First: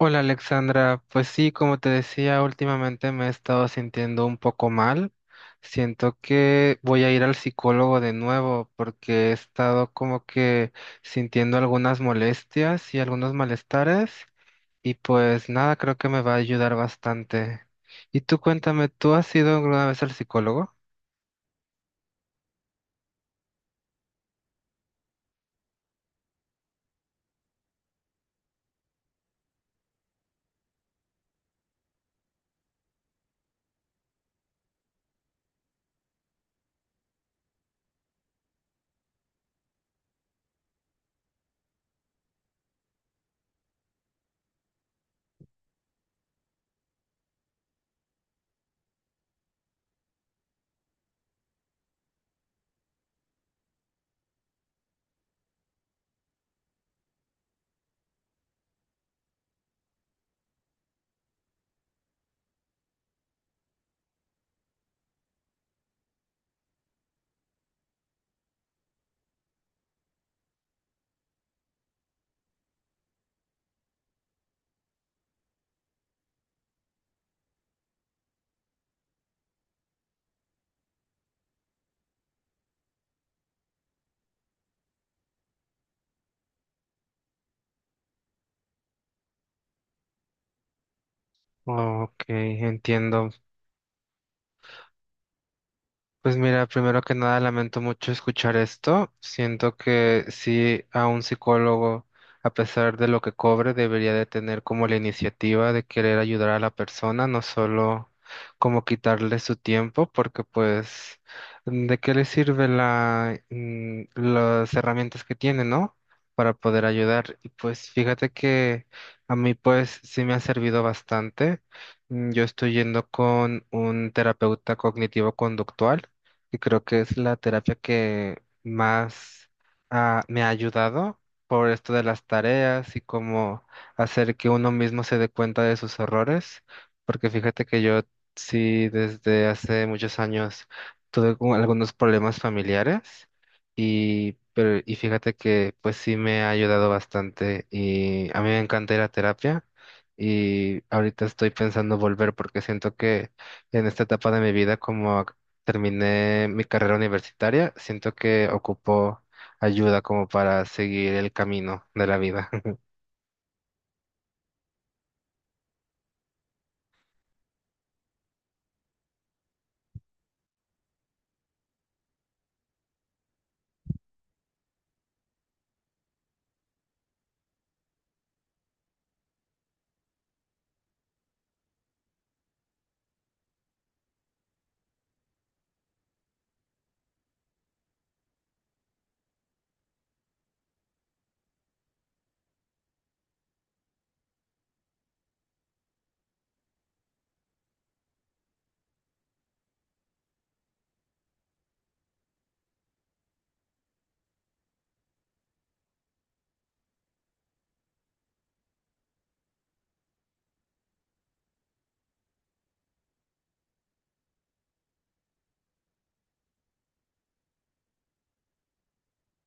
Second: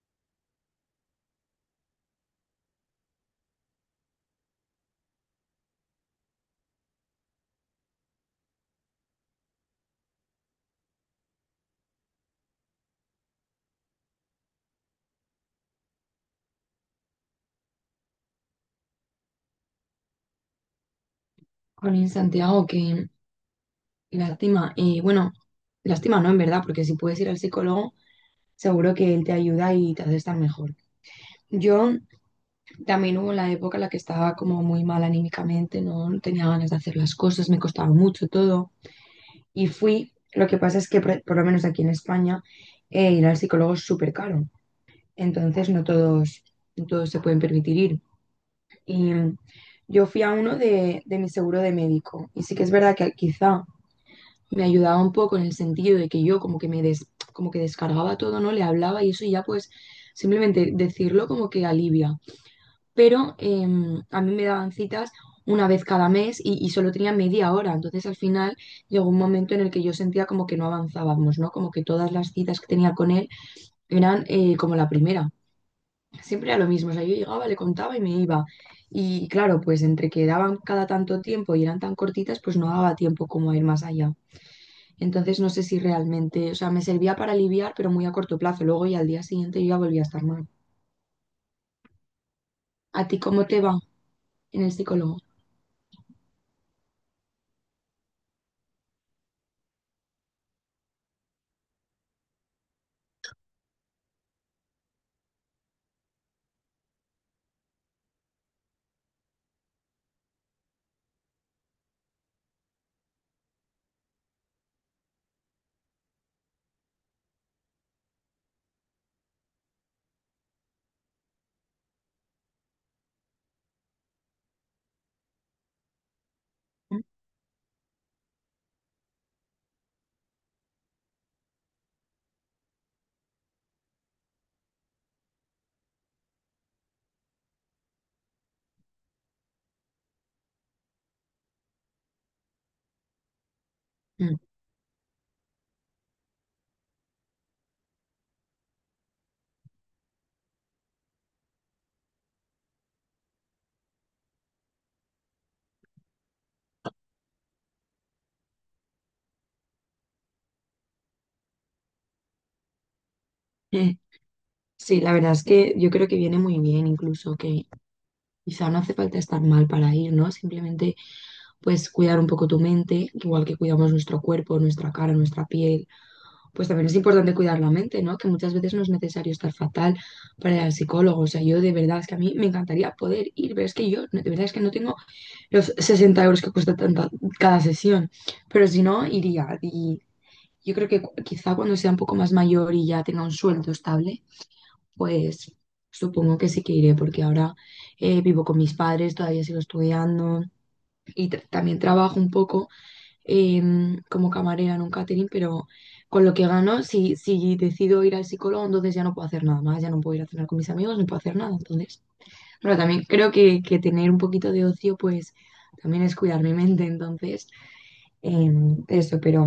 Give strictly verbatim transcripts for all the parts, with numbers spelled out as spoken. Hola Alexandra, pues sí, como te decía, últimamente me he estado sintiendo un poco mal. Siento que voy a ir al psicólogo de nuevo porque he estado como que sintiendo algunas molestias y algunos malestares y pues nada, creo que me va a ayudar bastante. Y tú cuéntame, ¿tú has ido alguna vez al psicólogo? Jolín, Santiago, qué lástima. Y bueno, lástima no, en verdad, porque si puedes ir al psicólogo, seguro que él te ayuda y te hace estar mejor. Yo también hubo la época en la que estaba como muy mal anímicamente, no, no tenía ganas de hacer las cosas, me costaba mucho todo. Y fui, lo que pasa es que por, por lo menos aquí en España, eh, ir al psicólogo es súper caro. Entonces no todos, no todos se pueden permitir ir. Y mm, yo fui a uno de, de mi seguro de médico. Y sí que es verdad que quizá me ayudaba un poco en el sentido de que yo como que me des- como que descargaba todo, ¿no? Le hablaba y eso y ya pues simplemente decirlo como que alivia. Pero em, a mí me daban citas una vez cada mes y, y solo tenía media hora. Entonces al final llegó un momento en el que yo sentía como que no avanzábamos, ¿no? Como que todas las citas que tenía con él eran eh, como la primera. Siempre era lo mismo, o sea, yo llegaba, le contaba y me iba. Y claro, pues entre que daban cada tanto tiempo y eran tan cortitas, pues no daba tiempo como a ir más allá. Entonces no sé si realmente, o sea, me servía para aliviar, pero muy a corto plazo. Luego y al día siguiente yo ya volví a estar mal. Ok, ¿A ti entiendo. cómo te va en el psicólogo? Pues mira, primero que nada lamento mucho escuchar esto. Siento que sí, a un psicólogo, a pesar de lo que cobre, debería de tener como la iniciativa de querer ayudar a la persona, no solo como quitarle su tiempo, porque pues, ¿de qué le sirve la, mm, las herramientas que tiene, ¿no? Para poder ayudar. Y pues fíjate que a mí pues sí me ha servido bastante. Mm, Yo estoy yendo con un terapeuta cognitivo-conductual y creo que es la terapia que más ah, me ha ayudado por esto de las tareas y cómo hacer que uno mismo se dé cuenta de sus errores, porque fíjate que yo sí desde hace muchos años tuve como algunos problemas familiares y, Mm. pero, y fíjate que pues sí me ha ayudado bastante y a mí me encanta ir a terapia. Y ahorita estoy pensando volver porque siento que en esta etapa de mi vida como terminé mi carrera universitaria, siento que ocupo ayuda como para seguir el camino de la vida. Sí, la verdad es que yo creo que viene muy bien, incluso que quizá no hace falta estar mal para ir, ¿no? Simplemente pues cuidar un poco tu mente, igual que cuidamos nuestro cuerpo, nuestra cara, nuestra piel, pues también es importante cuidar la mente, ¿no? Que muchas veces no es necesario estar fatal para ir al psicólogo. O sea, yo de verdad es que a mí me encantaría poder ir, pero es que yo de verdad es que no tengo los sesenta euros que cuesta tanta- cada sesión. Pero si no, iría. Y yo creo que cu- quizá cuando sea un poco más mayor y ya tenga un sueldo estable, pues supongo que sí que iré, porque ahora eh, vivo con mis padres, todavía sigo estudiando y tra- también trabajo un poco em, como camarera en un catering, pero con lo que gano, si, si decido ir al psicólogo, entonces ya no puedo hacer nada más, ya no puedo ir a cenar con mis amigos, no puedo hacer nada, entonces. Pero también creo que, que tener un poquito de ocio, pues también es cuidar mi mente, entonces, em, eso, pero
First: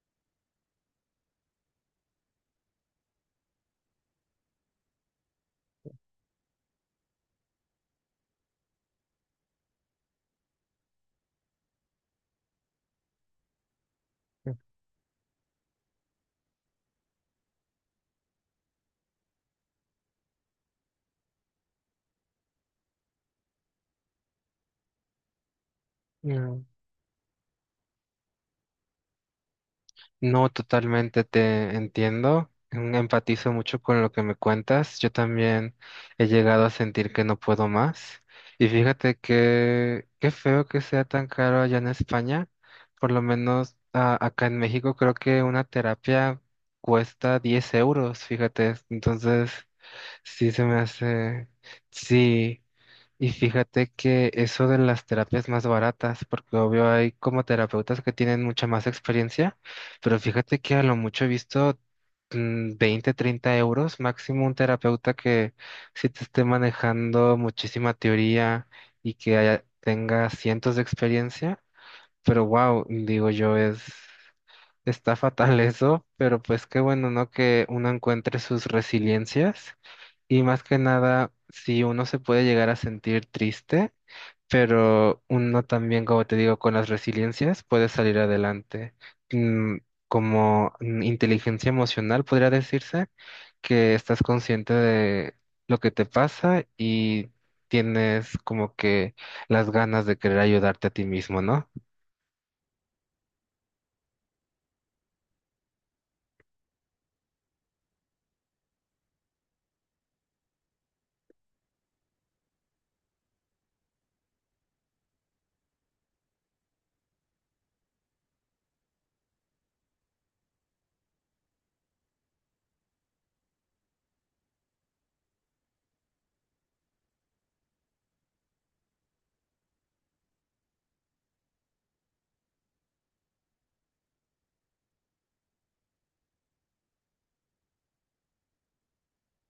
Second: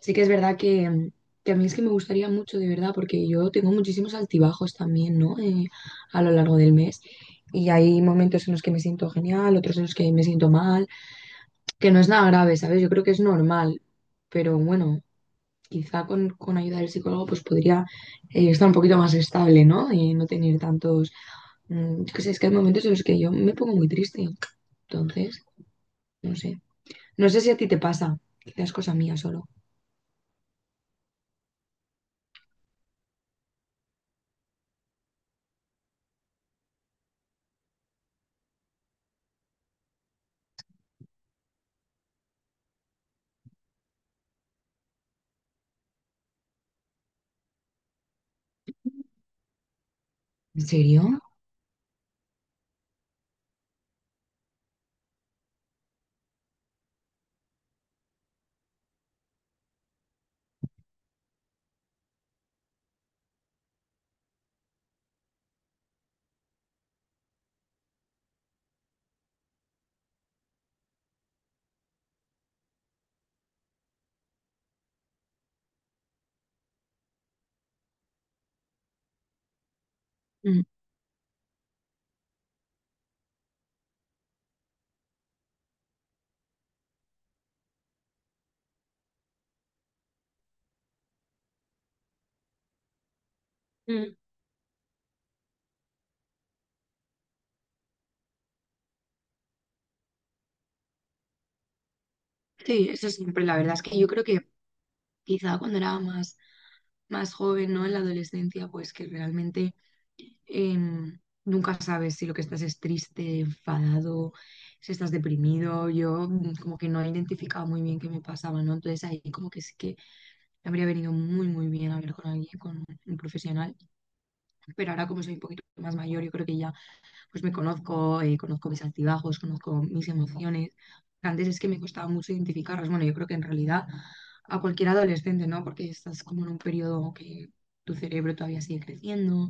sí que es verdad que, que a mí es que me gustaría mucho, de verdad, porque yo tengo muchísimos altibajos también, ¿no? Eh, a lo largo del mes. Y hay momentos en los que me siento genial, otros en los que me siento mal, que no es nada grave, ¿sabes? Yo creo que es normal, pero bueno, quizá con, con ayuda del psicólogo pues podría eh, estar un poquito más estable, ¿no? Y no tener tantos... mm, Yo qué sé, es que hay momentos en los que yo me pongo muy triste entonces, no sé. Mm. No sé si a ti te pasa. Quizás cosa mía solo. No, totalmente te entiendo. mm, Empatizo mucho con lo que me cuentas. Yo también he llegado a sentir que no puedo más. Y fíjate que qué feo que sea tan caro allá en España. Por lo menos a- acá en México creo que una terapia cuesta diez euros, fíjate. Entonces. Sí, se ¿En me serio? hace. Sí, y fíjate que eso de las terapias más baratas, porque obvio hay como terapeutas que tienen mucha más experiencia, pero fíjate que a lo mucho he visto mm, veinte, treinta euros máximo un terapeuta que sí te esté manejando muchísima teoría y que haya- tenga cientos de experiencia, pero wow, digo yo, es. Está fatal eso, pero pues qué bueno, ¿no? Que uno encuentre sus resiliencias y más Mm, que nada, si uno se puede llegar a sentir triste, pero uno también, como te digo, con las resiliencias puede salir adelante. Mm, Como mm, inteligencia emocional, podría decirse, que mm. estás consciente de lo que te pasa y tienes como que las ganas de querer ayudarte a ti mismo, ¿no? Sí, eso siempre, la verdad es que yo creo que quizá cuando era más, más joven, ¿no? En la adolescencia, pues que realmente em, nunca sabes si lo que estás es triste, enfadado, si estás deprimido. Yo mm, como que no he identificado muy bien qué me pasaba, ¿no? Entonces ahí como que sí que me habría venido muy, muy bien hablar con alguien, con un profesional. Pero ahora como soy un poquito más mayor, yo creo que ya pues me conozco, eh, conozco mis altibajos, conozco mis emociones. Antes es que me costaba mucho identificarlas. Bueno, yo creo que en realidad a cualquier adolescente, ¿no? Porque estás como en un periodo que tu cerebro todavía sigue creciendo,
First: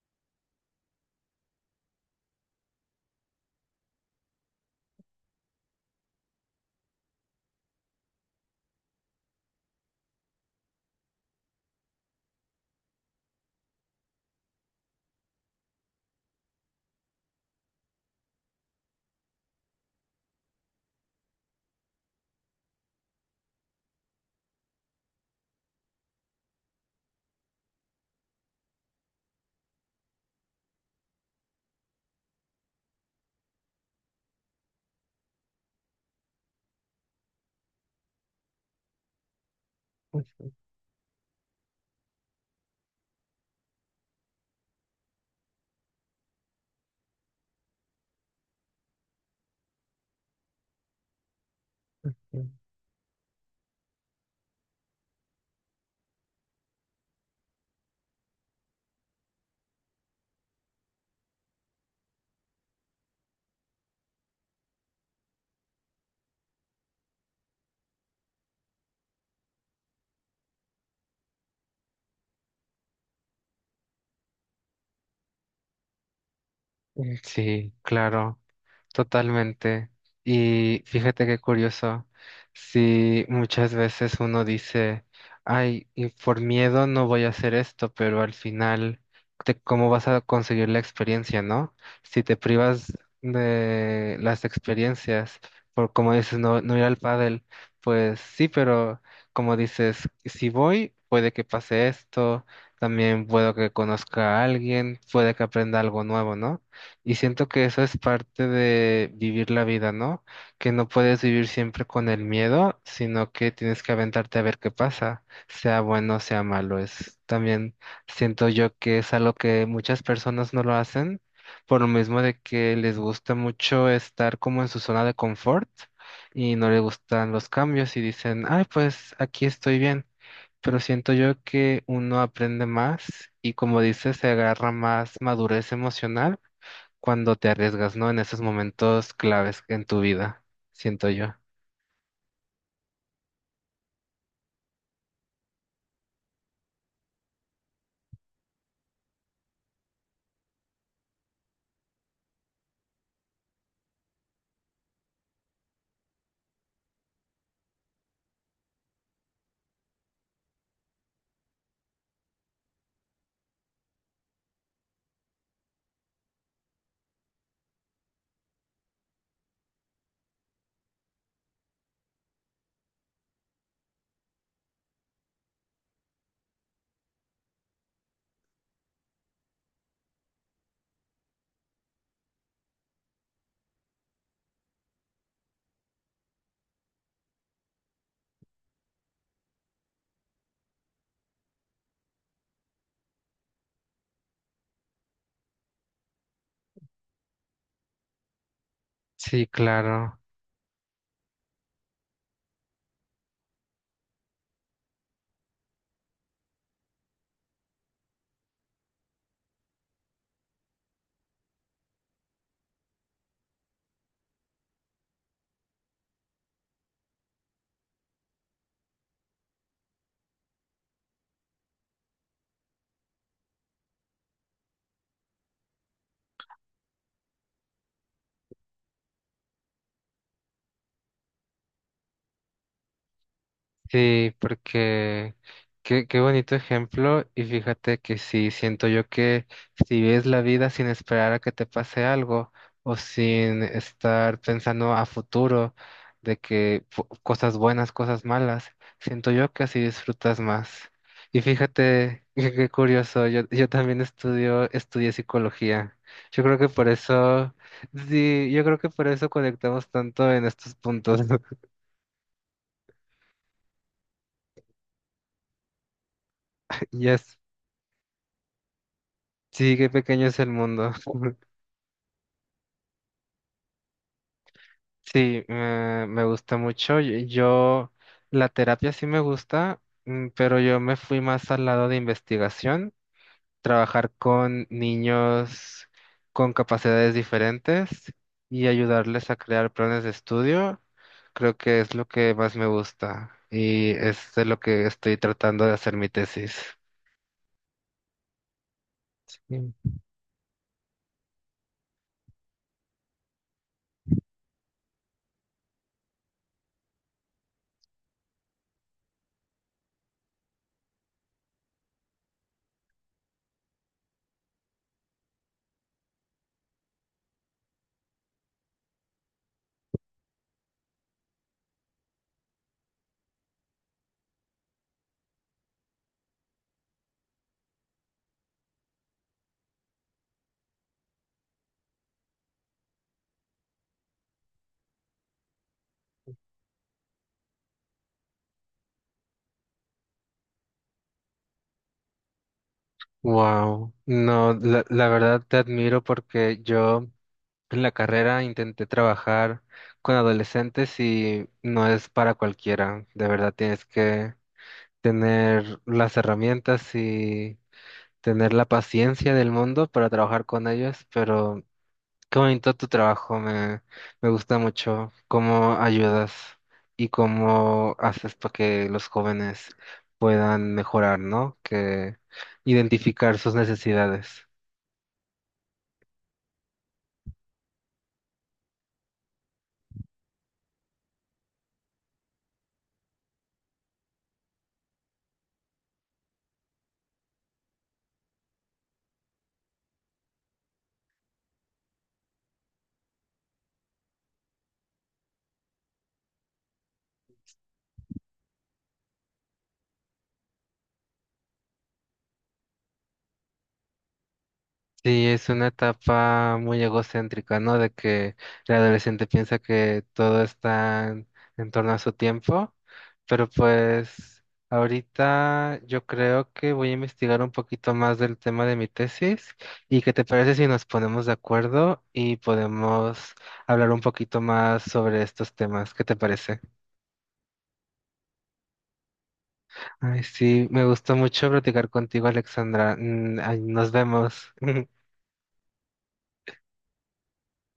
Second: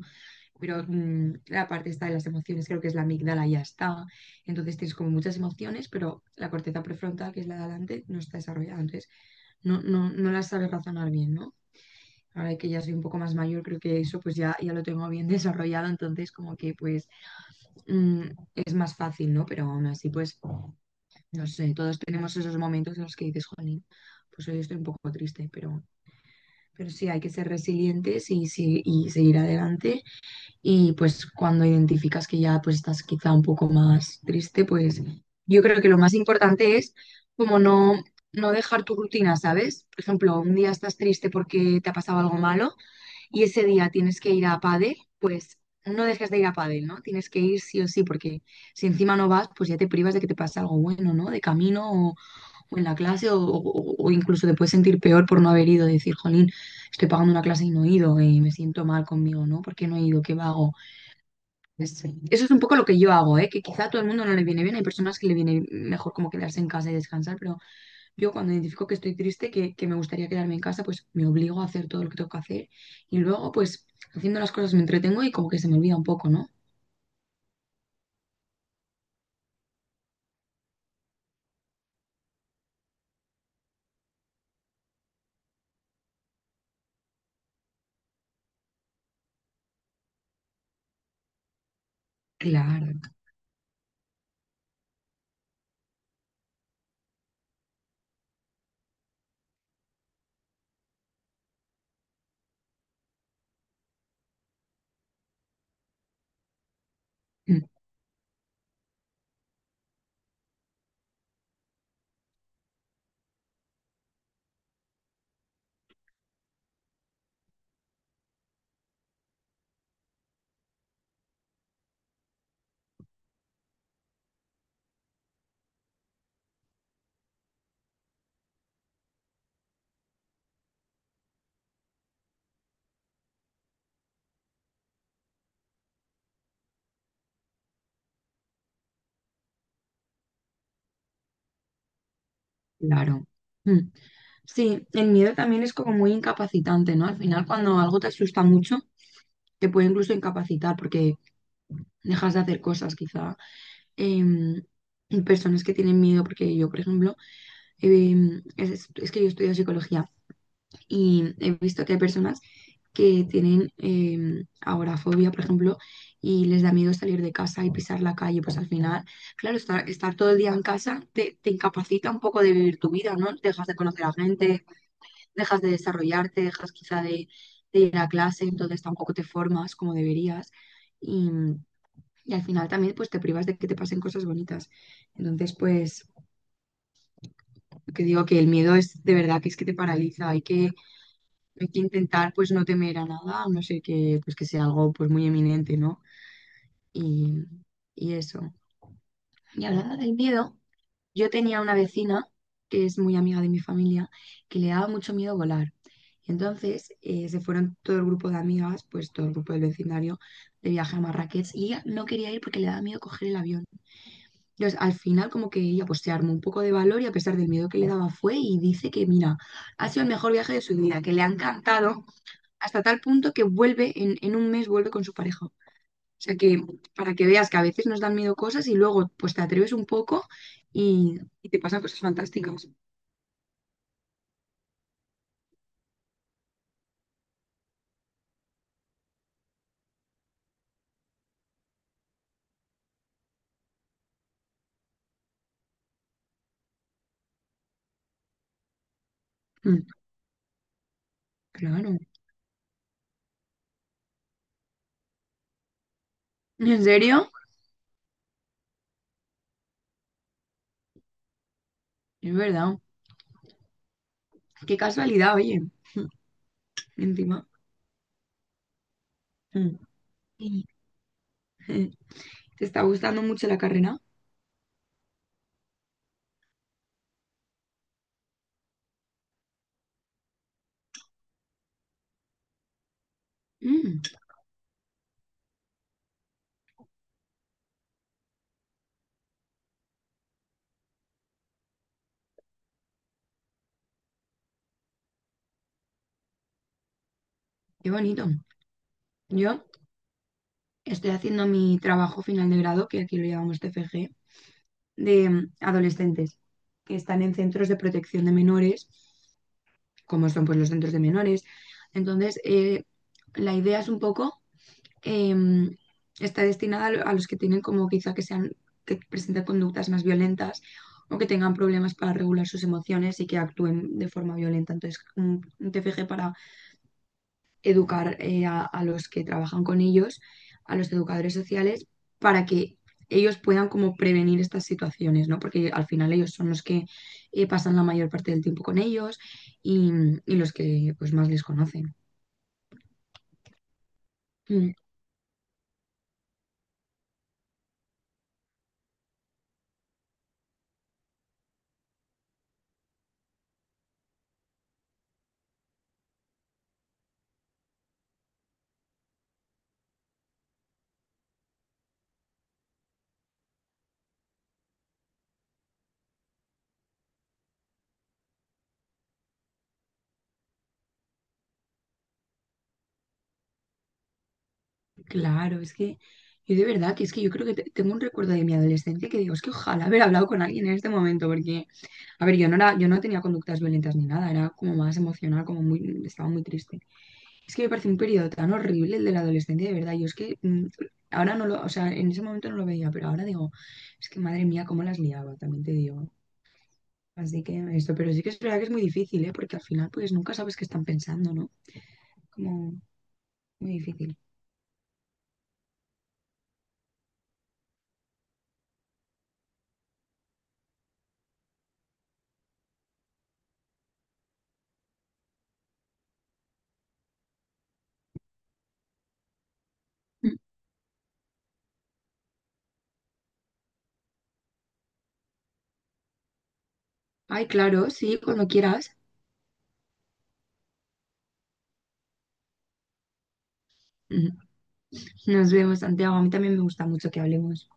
pero mm, la parte está de las emociones, creo que es la amígdala, ya está. Entonces tienes como muchas emociones, pero la corteza prefrontal, que es la de adelante, no está desarrollada. Entonces no, no, no las sabes razonar bien, ¿no? Ahora que ya soy un poco más mayor, creo que eso pues ya, ya lo tengo bien desarrollado, entonces como que pues mm, es más fácil, ¿no? Pero aún así, pues, no sé, todos tenemos esos momentos en los que dices, jolín, pues hoy estoy un poco triste, pero, pero sí, hay que ser resilientes y, sí- y seguir adelante. Y pues cuando identificas que ya pues estás quizá un poco más triste, pues yo creo que lo más importante es como no, no dejar tu rutina, ¿sabes? Por ejemplo, un día estás triste porque te ha pasado algo malo y ese día tienes que ir a pádel, pues no dejes de ir a pádel, ¿no? Tienes que ir sí o sí, porque si encima no vas, pues ya te privas de que te pase algo bueno, ¿no? De camino o, Ujú. o en la clase o, o- o incluso te puedes sentir peor por no haber ido, decir, jolín, estoy pagando una clase y no he ido, eh, me siento mal conmigo, ¿no? ¿Por qué no he ido? ¿Qué vago? Es- Eso es un poco lo que yo hago, ¿eh? Que quizá a todo el mundo no le viene bien, hay personas que le viene mejor como quedarse en casa y descansar, pero yo cuando identifico que estoy triste, que, que me gustaría quedarme en casa, pues me obligo a hacer todo lo que tengo que hacer y luego pues haciendo las cosas me entretengo y como que se me olvida un poco, ¿no? Sí, claro. Totalmente. Y fíjate qué curioso, si muchas veces uno dice, ay, y por miedo no voy a hacer esto, pero al final, te- ¿cómo vas a conseguir la experiencia, no? Si te privas Claro, de las experiencias, por como dices, no, no ir al pádel, pues sí, pero como dices, si voy, puede que pase esto, también puedo que conozca a alguien, puede que aprenda algo nuevo, ¿no? Y siento mm, que eso es parte de vivir la vida, ¿no? Que no puedes vivir siempre con el miedo, sino que tienes que aventarte a ver qué pasa, sea bueno, sea malo. Es también siento yo que es algo que muchas personas no lo hacen, por lo mismo de que les gusta mucho estar como en su zona de confort y no les gustan los cambios y dicen, ay, pues aquí estoy bien. Pero siento yo que uno aprende más y como dices, se agarra más madurez emocional cuando te arriesgas, ¿no? En esos momentos claves en tu vida, siento yo. claro. mm. Sí, el miedo también es como muy incapacitante, ¿no? Al final cuando algo te asusta mucho, te puede incluso incapacitar porque dejas de hacer cosas quizá. Em, Personas que tienen miedo, porque yo, por ejemplo, em, es, es que yo estudio psicología. Y he visto que hay personas que tienen eh, agorafobia, por ejemplo, y les da miedo salir de casa y pisar la calle. Pues al final, claro, estar, estar todo el día en casa te, te incapacita un poco de vivir tu vida, ¿no? Dejas de conocer a gente, dejas de desarrollarte, dejas quizá de, de ir a clase, entonces tampoco te formas como deberías. Y, y al final también pues te privas de que te pasen cosas bonitas. Entonces, pues, que digo que el miedo es de verdad que es que te paraliza, hay que Hay que intentar pues no temer a nada, a no ser que, pues, que sea algo pues muy eminente, ¿no? Y, y eso. Sí, Y hablando del claro. miedo, yo tenía una vecina que es muy amiga de mi familia, que le daba mucho miedo volar. Y entonces eh, se fueron todo el grupo de amigas, pues todo el grupo del vecindario, de viaje a Marrakech y ella no quería ir porque le daba miedo coger el avión. Entonces al final como que ella pues se armó un poco de valor y a pesar del miedo que le daba fue y dice que mira, ha sido el mejor viaje de su vida, que le ha encantado hasta tal punto que vuelve en, en un mes, vuelve con su pareja. O sea que para que veas que a veces nos dan miedo cosas y luego pues te atreves un poco y, y te pasan cosas fantásticas. Sí, porque qué, qué bonito ejemplo y fíjate que sí, siento yo que si ves la vida sin esperar a que te pase algo o sin estar pensando a futuro de que fu- cosas buenas, cosas malas, siento yo que así Mm, disfrutas más. Y claro. fíjate qué, qué curioso, yo, yo también estudio, estudié psicología. Yo creo que ¿En por serio? eso, sí, yo creo que por eso conectamos tanto en estos puntos. Es verdad. Qué casualidad, oye. Yes. Encima. Sí, Mm. qué pequeño es el Y, mundo. eh, ¿Te está gustando mucho la carrera? Sí, me, me gusta mucho. Yo, yo- la terapia sí me gusta, mm, pero yo me fui más al lado de investigación, Mm, trabajar con niños con capacidades diferentes y ayudarles a crear planes de estudio. Creo que es lo que más me gusta y es de lo que estoy tratando de hacer mi tesis. qué bonito. Yo estoy haciendo mi trabajo final de grado, que aquí lo llamamos T F G, de mm, adolescentes que están en centros de protección de menores como son pues, los centros de menores. Entonces, eh, la idea es un poco, eh, está destinada a lo- a los que tienen como quizá que sean, que presenten conductas más violentas o que tengan problemas para regular sus emociones y que actúen de forma violenta. Entonces, un, un T F G para educar eh, a, a los que trabajan con ellos, a los educadores sociales, para que ellos puedan como prevenir estas situaciones, ¿no? Porque al final ellos son los que eh, pasan la mayor parte del tiempo con ellos y, y los que pues más les conocen. Wow, no, Mm, la, la verdad te admiro porque yo en la carrera intenté trabajar con adolescentes y no es para cualquiera. De verdad tienes que tener las herramientas y tener la paciencia del mundo para trabajar con ellos, pero qué bonito tu trabajo, me, me gusta mucho cómo ayudas y cómo haces para que los jóvenes puedan mejorar, ¿no? Que identificar sus necesidades. Claro, es que yo de verdad que es que yo creo que te- tengo un recuerdo de mi adolescencia que digo, es que ojalá haber hablado con alguien en este momento, porque, a ver, yo no era, yo no tenía conductas violentas ni nada, era como más emocional, como muy, estaba muy triste. Es que me parece un periodo tan horrible el de la adolescencia, de verdad. Yo es que mm, ahora no lo, o sea, en ese momento no lo veía, pero ahora digo, es que madre mía, cómo las liaba, también te digo. Así que esto, pero sí que es verdad que es muy difícil, ¿eh? Porque al final, pues nunca sabes qué están pensando, ¿no? Como muy difícil. Sí, es una etapa muy egocéntrica, ¿no? De que el adolescente piensa que todo está en, en torno a su tiempo, pero pues ahorita yo creo que voy a investigar un poquito más del tema de mi tesis y qué te Mm. parece si nos ponemos de acuerdo y podemos hablar un poquito más sobre estos temas. ¿Qué te parece? Ay, claro, sí, cuando quieras. Ay, sí, me gustó mucho platicar contigo, Alexandra. Mm, ay, nos Mm. vemos. Nos vemos, Santiago. A mí también me gusta mucho que hablemos.